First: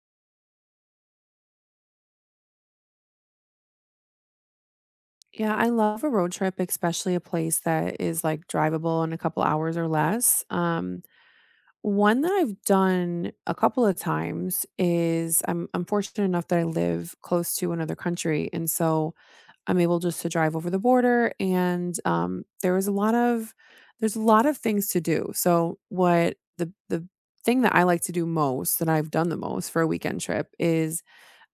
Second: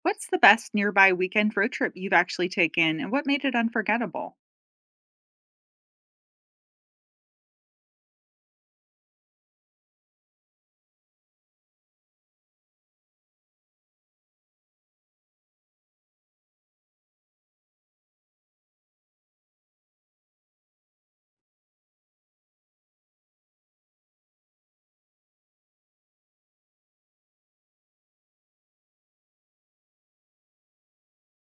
What's the best nearby weekend road trip you've actually taken, and what made it unforgettable? Yeah, I love a road trip, especially a place that is like drivable in a couple hours or less. One that I've done a couple of times is I'm fortunate enough that I live close to another country, and so I'm able just to drive over the border. And there's a lot of things to do. So what the thing that I like to do most, that I've done the most for a weekend trip, is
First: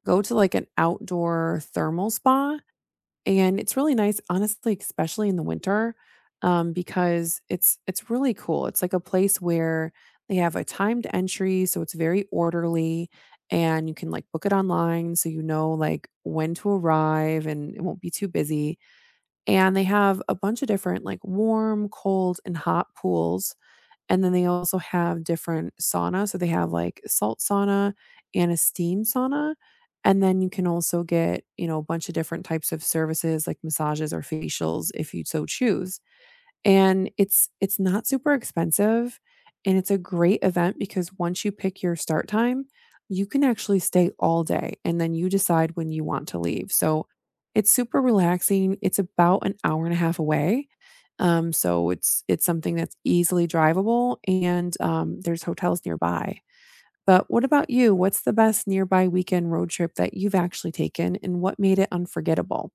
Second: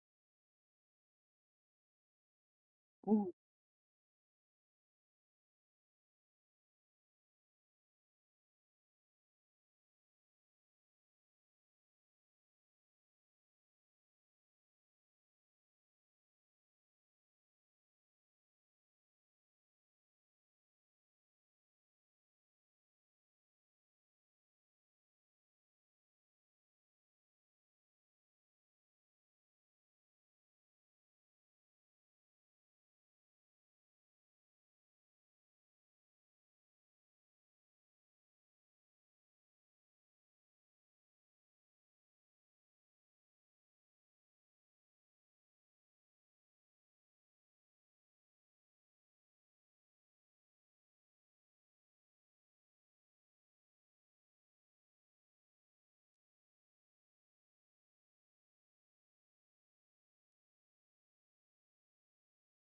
go to like an outdoor thermal spa, Ooh. and it's really nice, honestly, especially in the winter, because it's really cool. It's like a place where they have a timed entry, so it's very orderly, and you can like book it online, so you know like when to arrive, and it won't be too busy. And they have a bunch of different like warm, cold, and hot pools, and then they also have different saunas, so they have, like, salt sauna and a steam sauna, and then you can also get, you know, a bunch of different types of services like massages or facials if you so choose. And it's not super expensive, and it's a great event because once you pick your start time, you can actually stay all day, and then you decide when you want to leave. So, it's super relaxing. It's about an hour and a half away, so it's something that's easily drivable, and, there's hotels nearby. But what about you? What's the best nearby weekend road trip that you've actually taken, and what made it unforgettable?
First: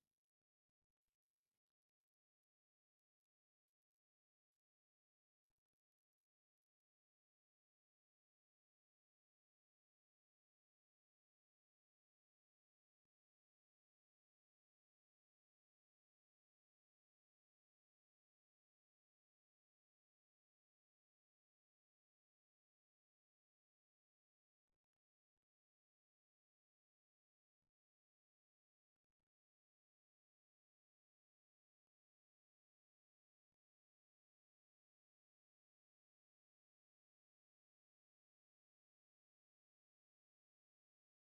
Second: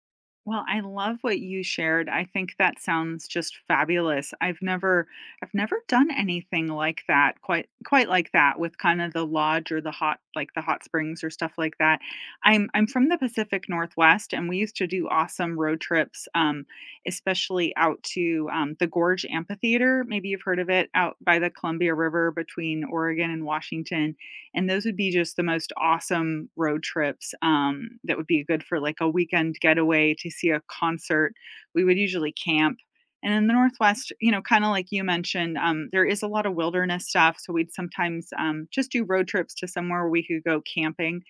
Well, I love what you shared. I think that sounds just fabulous. I've never done anything like that, quite like that with kind of the lodge or the hot like the hot springs or stuff like that. I'm from the Pacific Northwest and we used to do awesome road trips, especially out to the Gorge Amphitheater. Maybe you've heard of it out by the Columbia River between Oregon and Washington, and those would be just the most awesome road trips, that would be good for, like, a weekend getaway to see a concert. We would usually camp, and in the Northwest, you know, kinda like you mentioned, there is a lot of wilderness stuff, so we'd sometimes, just do road trips to somewhere where we could go camping.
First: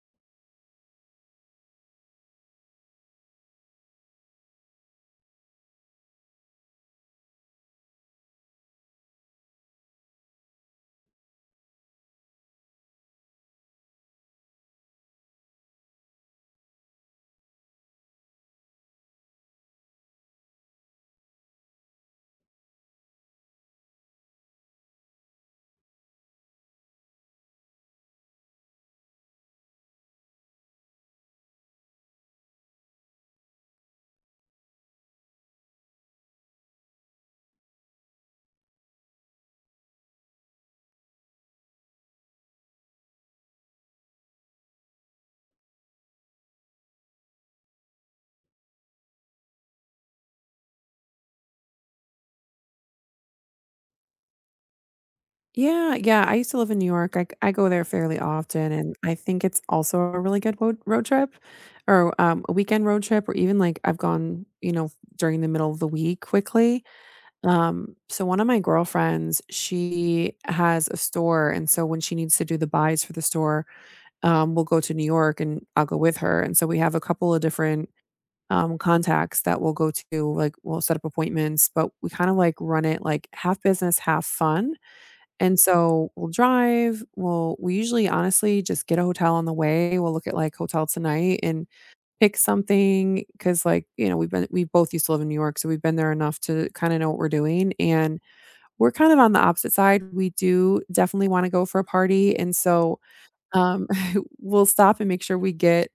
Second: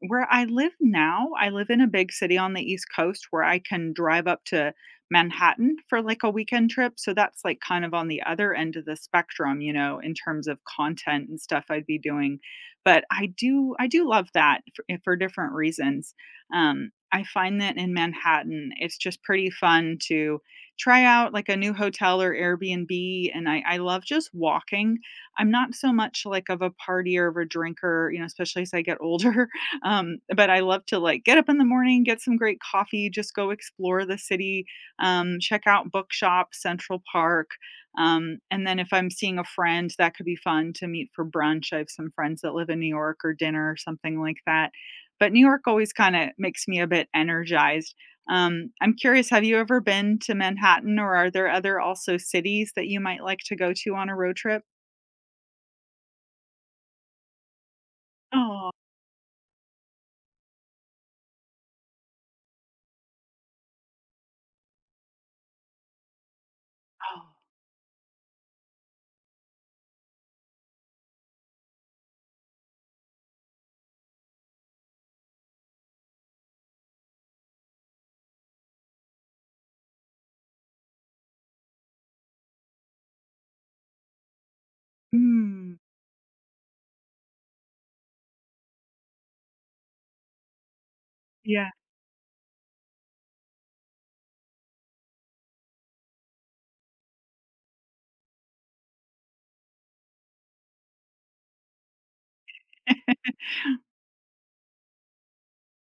Where I live now, I live in a big city on the East Coast where I can drive up to Manhattan for like a weekend trip. So that's like kind of on the other end of the spectrum, you know, in terms of content and stuff I'd be doing. But I do love that for, for different reasons. I find that in Manhattan, it's just pretty fun to try out like a new hotel or Airbnb. And I love just walking. I'm not so much like of a partier or a drinker, you know, especially as I get older. But I love to like get up in the morning, get some great coffee, just go explore the city, check out bookshops, Central Park. And then if I'm seeing a friend, that could be fun to meet for brunch. I have some friends that live in New York, or dinner or something like that. But New York always kind of makes me a bit energized. I'm curious, have you ever been to Manhattan, or are there other also cities that you might like to go to on a road trip? Yeah, yeah, I used to live in New York. I go there fairly Oh, often, and I think it's also a really good road trip, or, a weekend road trip, or even, like, I've gone, you know, during the middle of the week quickly. oh. So one of my girlfriends, she has a store, and so when she needs to do the buys for the store, we'll go to New York and I'll go with her, and so we have a couple of different, contacts that we'll go to, like, we'll set up appointments, but we kind of, like, run it, like, half business, half fun. And Mm, so we'll drive, we usually honestly just get a hotel on the way, we'll look at, like, Hotel Tonight and yeah. pick something because, like, you know, we both used to live in New York, so we've been there enough to kinda know what we're doing, and we're kind of on the opposite side. We do definitely wanna go for a party, and so um, we'll stop and make sure we get,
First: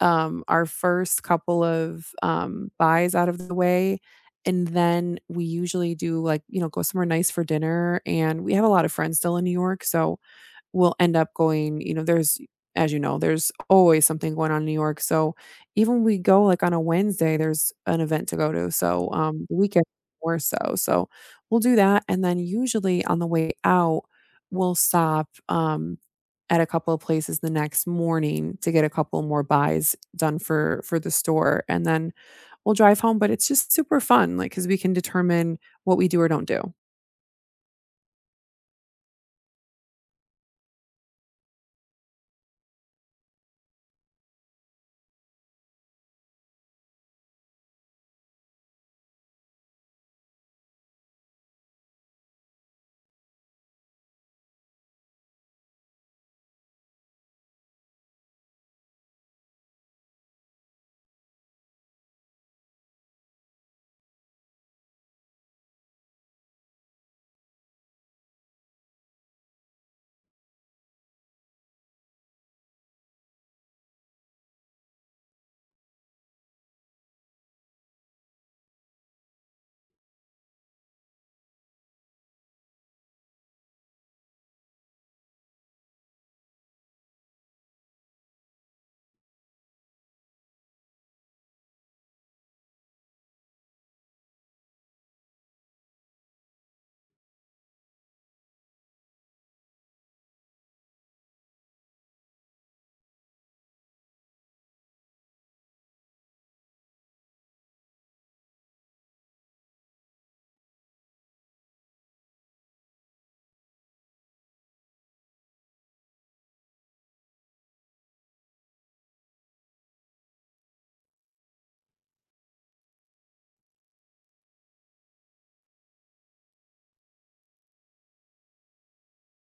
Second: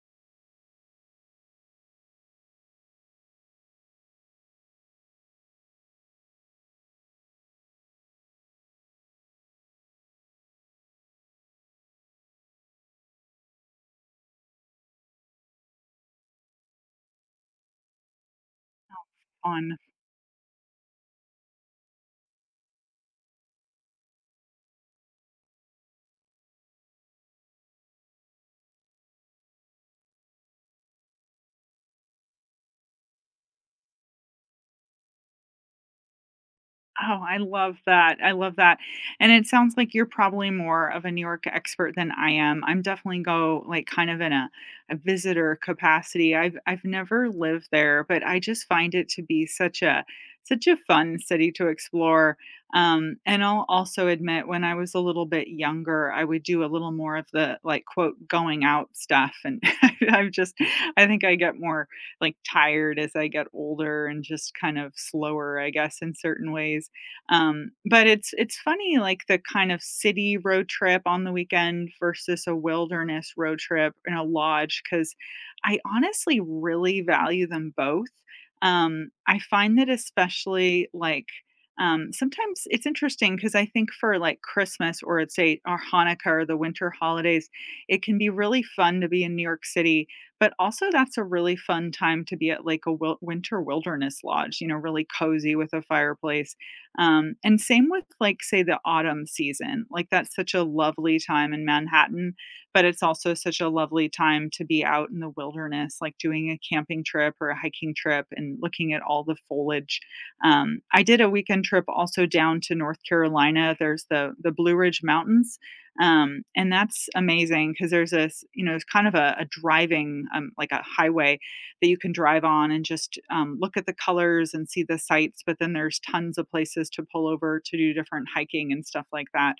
our first couple of, buys out of the way, and then we usually do, like, you know, go somewhere nice for dinner, and we have a lot of friends still in New York, so will end up going you know, there's as you know, there's always something going on in New York, so even when we go, like, on a Wednesday, there's an event to go to, so, the On. weekend more so, so we'll do that, and then usually on the way out, we'll stop, at a couple of places the next morning to get a couple more buys done for the store, and then we'll drive home, but it's just super fun, like because we can determine what we do or don't do. Oh, I love that. I love that. And it sounds like you're probably more of a New York expert than I am. I'm definitely go like kind of in a visitor capacity. I've never lived there, but I just find it to be such a such a fun city to explore. And I'll also admit when I was a little bit younger, I would do a little more of the like quote going out stuff. And I have just I think I get more like tired as I get older and just kind of slower, I guess, in certain ways. But it's funny, like, the kind of city road trip on the weekend versus a wilderness road trip in a lodge. Because I honestly really value them both. I find that especially, like, sometimes it's interesting because I think for, like, Christmas or it's a or Hanukkah or the winter holidays, it can be really fun to be in New York City, but also that's a really fun time to be at, like, a wil winter wilderness lodge, you know, really cozy with a fireplace. And same with, like, say, the autumn season. Like, that's such a lovely time in Manhattan, but it's also such a lovely time to be out in the wilderness, like doing a camping trip or a hiking trip and looking at all the foliage. I did a weekend trip also down to North Carolina. There's the Blue Ridge Mountains, and that's amazing because there's this, you know, it's kind of a driving, like a highway that you can drive on and just look at the colors and see the sights. But then there's tons of places to pull over to do different hiking and stuff like that.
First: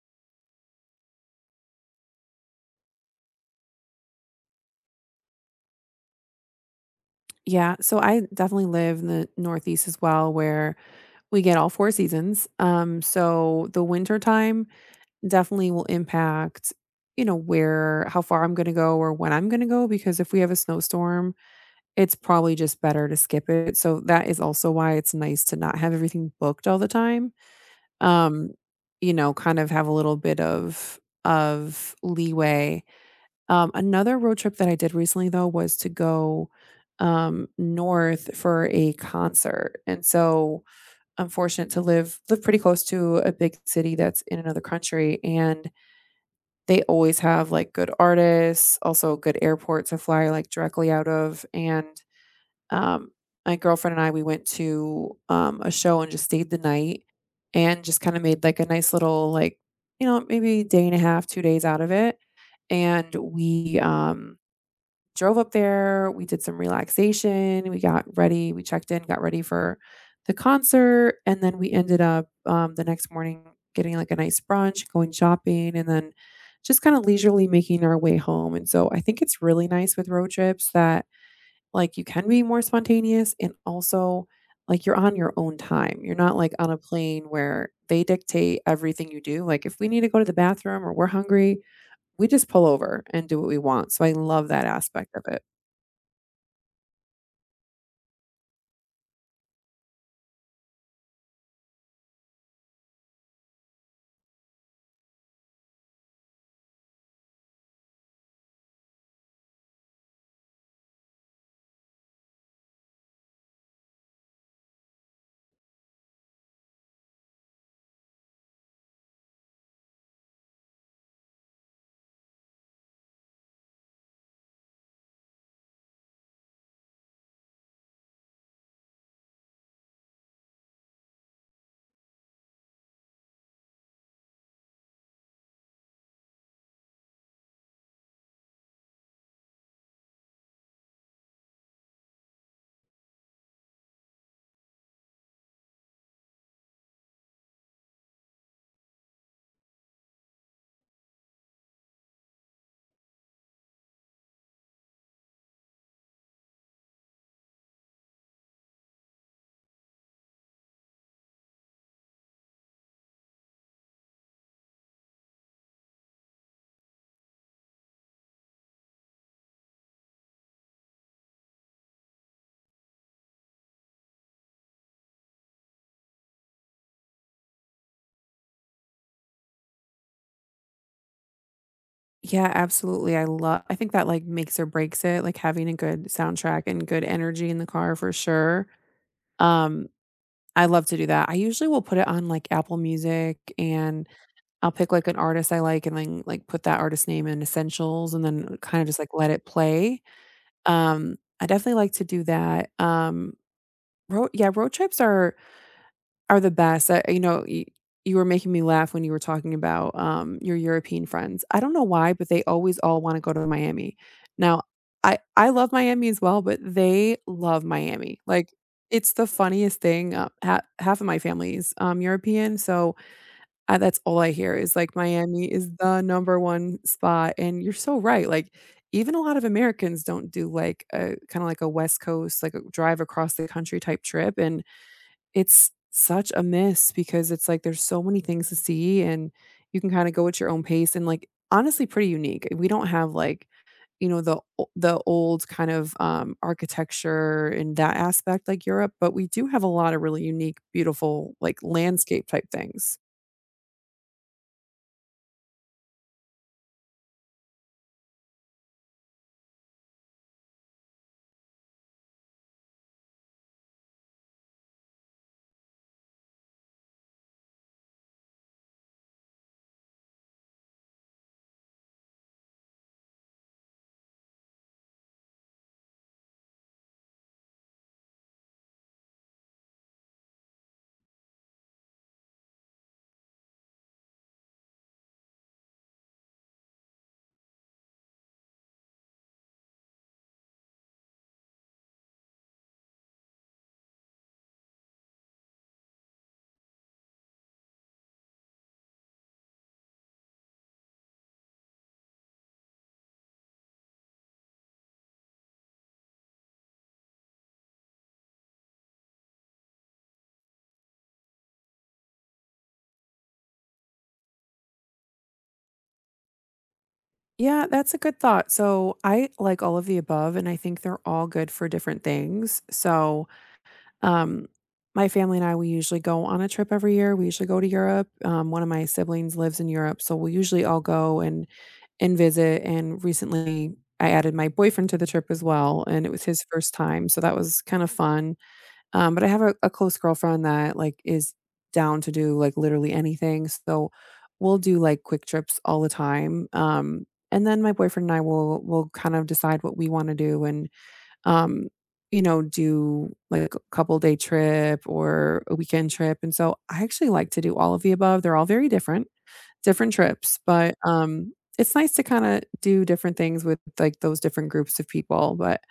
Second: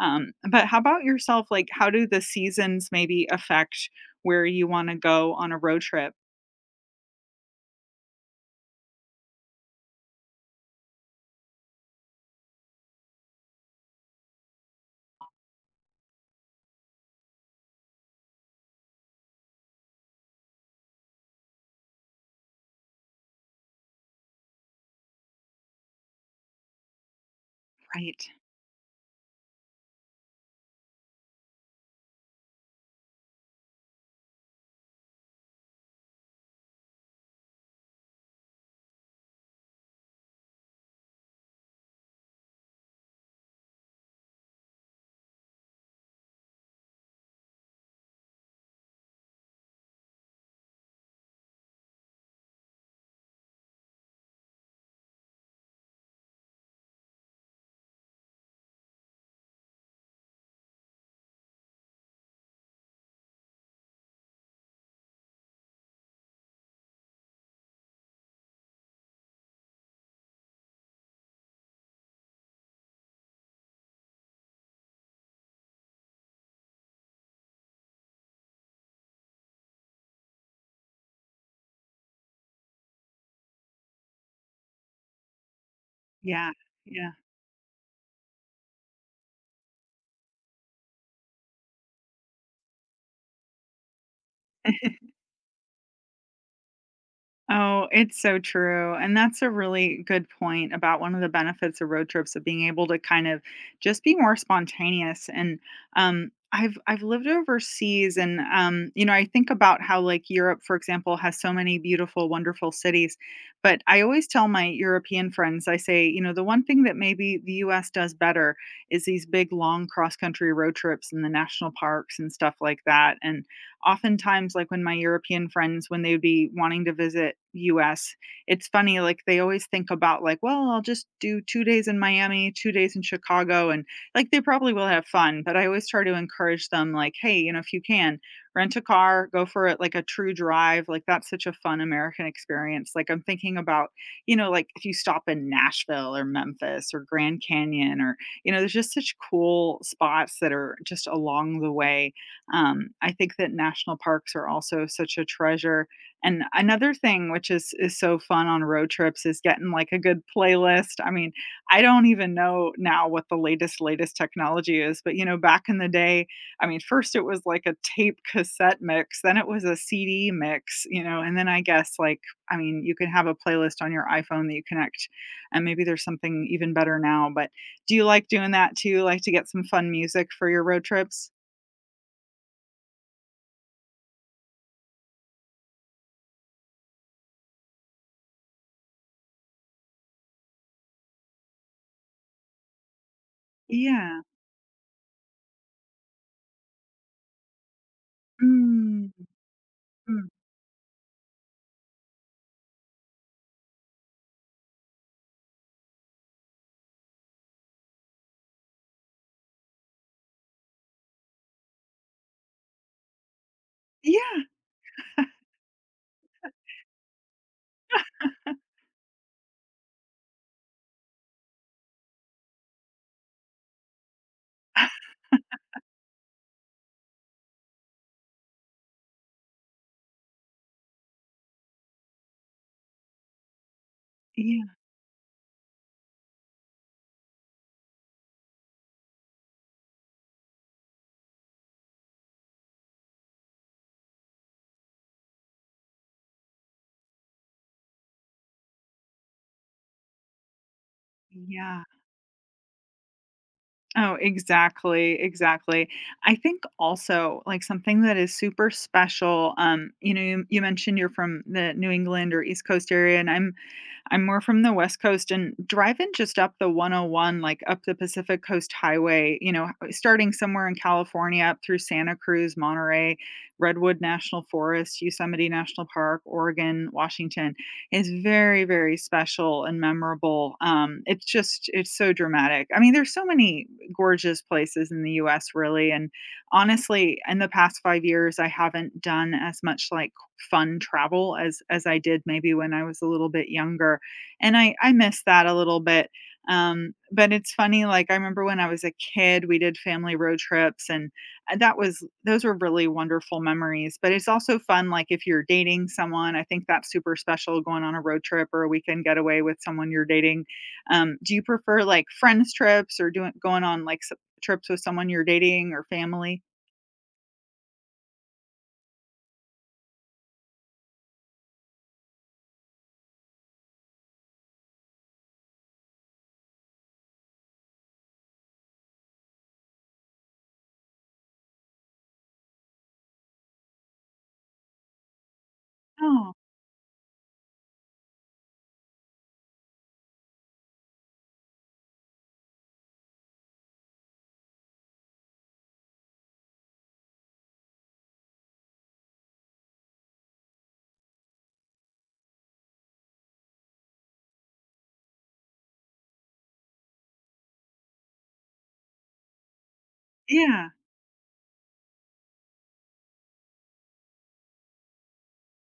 But how about yourself? Like, how do the seasons maybe affect where you want to go on a road trip? Yeah, so I definitely live in the Northeast as well, where we get all 4 seasons, so the winter time definitely will impact, you know, where how far I'm gonna go or when I'm gonna go, because if we have a snowstorm, it's probably just better to skip it, so that is also why it's nice to not have everything booked all the time, Right. um, you know, kind of have a little bit of leeway. Another road trip that I did recently, though, was to go, north for a concert, and so I'm fortunate to live pretty close to a big city that's in another country, and they always have, like, good artists, also good airport to fly, like, directly out of, and, um, my girlfriend and I, we went to, a show and just stayed the night and just kinda made, like, a nice little, like, you know, maybe day and a half, 2 days out of it, and drove up there, we did some relaxation, we got ready, we checked in, got ready for the concert, and then we ended up, the next morning getting, like, a nice brunch, going shopping, and then just kinda leisurely making our way home, and so I think it's really nice with road trips that, like, you can be more spontaneous, and also, like, you're on your own time. You're not, Yeah. like, on a Yeah. plane where they dictate everything you do, like, if we need to go to the bathroom or we're hungry, we just pull over and do what we want, so I love that aspect of it. Oh, it's so true. And that's a really good point about one of the benefits of road trips of being able to kind of just be more spontaneous. And I've lived overseas, and you know, I think about how like Europe, for example, has so many beautiful, wonderful cities. But I always tell my European friends, I say, you know, the one thing that maybe the U.S. does better is these big, long cross-country road trips in the national parks and stuff like that. And oftentimes like when my European friends when they would be wanting to visit US, it's funny, like they always think about like, well, I'll just do 2 days in Miami, 2 days in Chicago, and like they probably will have fun, but I always try to encourage them like, "Hey, you know, if you can, rent a car, go for it like a true drive." Like that's such a fun American experience. Like I'm thinking about, you know, like if you stop in Nashville or Memphis or Grand Canyon or, you know, there's just such cool spots that are just along the way. I think that national parks are also such a treasure. And another thing which is so fun on road trips is getting, like, a good playlist. I mean, I don't even know now what the latest, latest technology is, but, you know, back in the day, I mean, first it was like a tape cassette mix, then it was a CD mix, you know, and then I guess, like, I mean, you can have a playlist on your iPhone that you connect, and maybe there's something even better now, but do you like doing that too? Like to get some fun music for your road trips? Yeah, absolutely. I think that, like, makes or breaks it, like, having a good soundtrack and good energy in the car for sure. Um, I love to do that. I usually will put it on, like, Apple Music, and Yeah. I'll pick, like, an artist I like, and then, like, put that artist name in Essentials and then kinda just, like, Mm, let it play. mm. I definitely like to do that. Road trips are the best. I you know, y you were making me laugh when you were talking about, your European friends. I don't know why, but they always all wanna go to Miami. Yeah, Now, I love Miami as well, but they love Miami. Like, it's the funniest thing, ha half of my family's, European, so, that's all I hear is, like, Miami is the number 1 spot, and you're so right, like, even a lot of Americans don't do, like, a West Coast, like, a drive across the country type trip, yeah, and it's such a miss because it's like there's so many things to see, and you can kind of go at your own pace, and like honestly pretty unique. We don't have like, you know, the old kind of architecture in that aspect like Europe, but we do have a lot of really unique, beautiful like yeah. landscape type things. Oh, exactly, exactly. I think also like something that is super special, you know, you mentioned you're from the New England or East Coast area, and I'm more from the West Coast and driving just up the 101, like up the Pacific Coast Highway, you know, starting somewhere in California up through Santa Cruz, Monterey, Redwood National Forest, Yosemite National Park, Oregon, Washington is very, very special and memorable. It's just, it's so dramatic. I mean, there's so many gorgeous places in the US, really. And honestly, in the past 5 years, I haven't done as much like fun travel as I did maybe when I was a little bit younger, and I miss that a little bit, but it's funny, like, I remember when I was a kid, we did family road trips, and, that was those were really wonderful memories, but it's also fun, like, if you're dating someone, I think that's super special going on a road trip or a weekend getaway with someone you're dating. Do you prefer, like, friends trips or doing going on, like, s trips with someone you're dating or family? Yeah, that's a good thought. So I like all of the above and I think they're all good for different things. Um, my family and I, we usually go on a trip every year. We usually go to Europe. One of my siblings lives in Europe, so we usually all go and visit. And recently, I added my boyfriend to the trip as well, and it was Oh, his first time, so that was kind of fun. But I have a close girlfriend that like is down to do like literally anything, so we'll do like quick trips all the time. And then my boyfriend and I will kind of decide what we want to do, and um, you know, do like a couple day trip or a weekend trip, and so I actually like to do all of the above. They're all very different, different trips, yeah. but, it's nice to kinda do different things with, like, those different groups of people. But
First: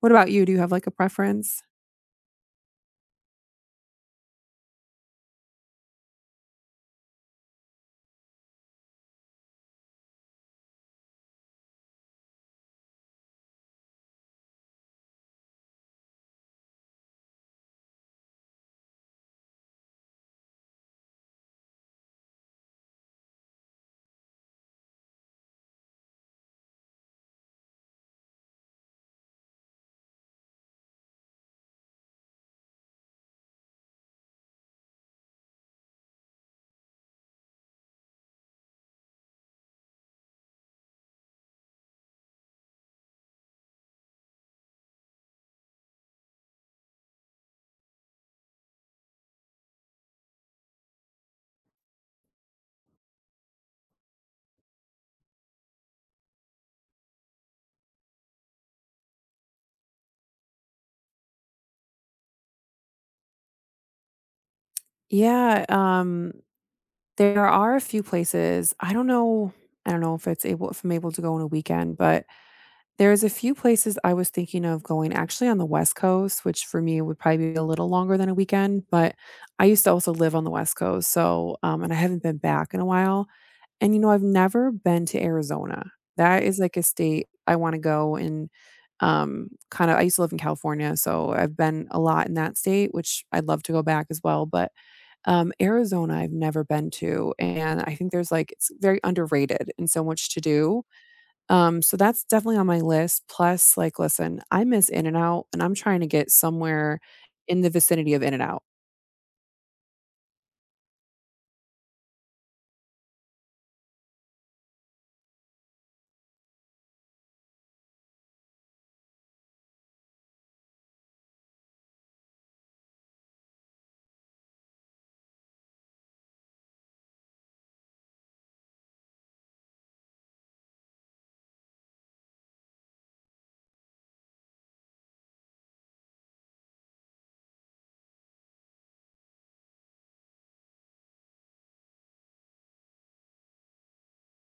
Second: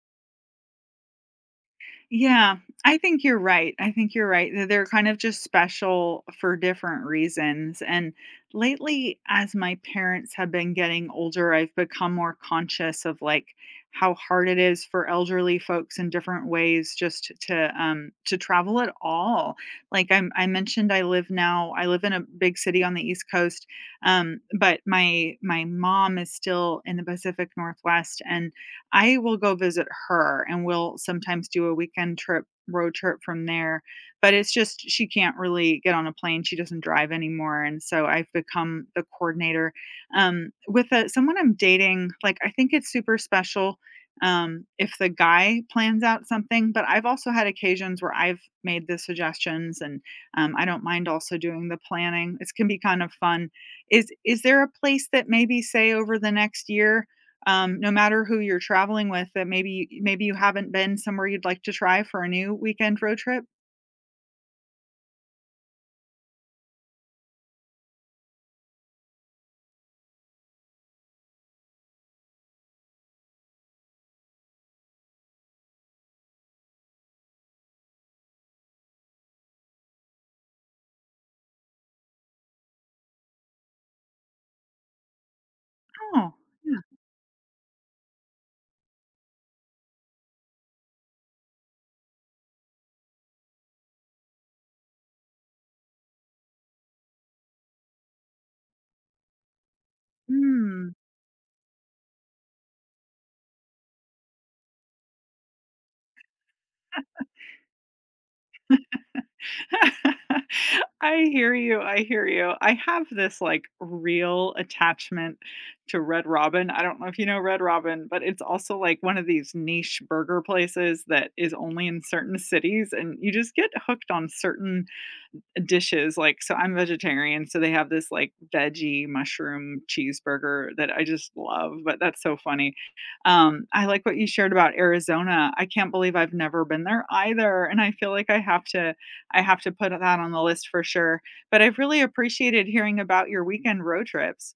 what about you? Do you have, like, a preference? Yeah, I think you're right. I think you're right. Th- They're kind of just special for different reasons. And lately, as my parents have been getting older, I've become more conscious of like how hard it is for elderly folks in different ways just to travel at all. Like I mentioned I live now, I live in a big city on the East Coast. But my mom is still in the Pacific Northwest, and I will go visit her, and we'll sometimes do a weekend trip road trip from there, but it's just she can't really get on a plane, she doesn't drive anymore, and so I've become the coordinator. With, someone I'm dating, like, I think it's super special, if the guy plans out something, but I've also had occasions where I've made the suggestions, and, I don't mind also doing the planning. It can be kind of fun. Is there a place that maybe, say, over the next year, no matter who you're traveling with, that maybe you haven't been somewhere you'd like to try for a new weekend road trip? Yeah, there are a few places. I don't know if it's able if I'm able to go on a weekend, but there's a few places I was thinking of going actually on the West Coast, which for me would probably be a little longer than a weekend, but I used to also live on the West Coast. So, and I haven't been back in a while. And, you know, I've never been to Arizona. Oh, That is like yeah. a state I want to go, and I used to live in California, so I've been a lot in that state, which I'd love to go back as well. But Arizona, I've never been to. And I think there's like, it's very underrated and so much to do, Mm. So that's definitely on my list. Plus, like, listen, I miss In and Out and I'm trying to get somewhere in the vicinity of In and Out. I hear you, I hear you. I have this, like, real attachment to Red Robin. I don't know if you know Red Robin, but it's also, like, one of these niche burger places that is only in certain cities, and you just get hooked on certain dishes, like, so I'm vegetarian, so they have this, like, veggie mushroom cheeseburger that I just love, but that's so funny. I like what you shared about Arizona. I can't believe I've never been there either, and I feel like I have to put that on the list for sure, but I've really appreciated hearing about your weekend road trips.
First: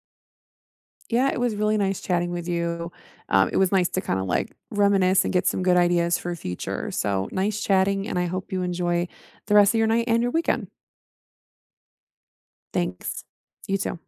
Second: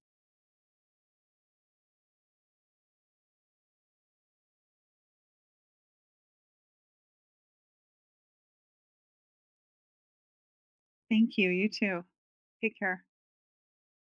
Yeah, it was really nice chatting with you. It was nice to kind of like reminisce and get some good ideas for future. So nice chatting, and I hope you enjoy the rest of your night and your weekend. Thank you, you too. Take care. Thanks. You too.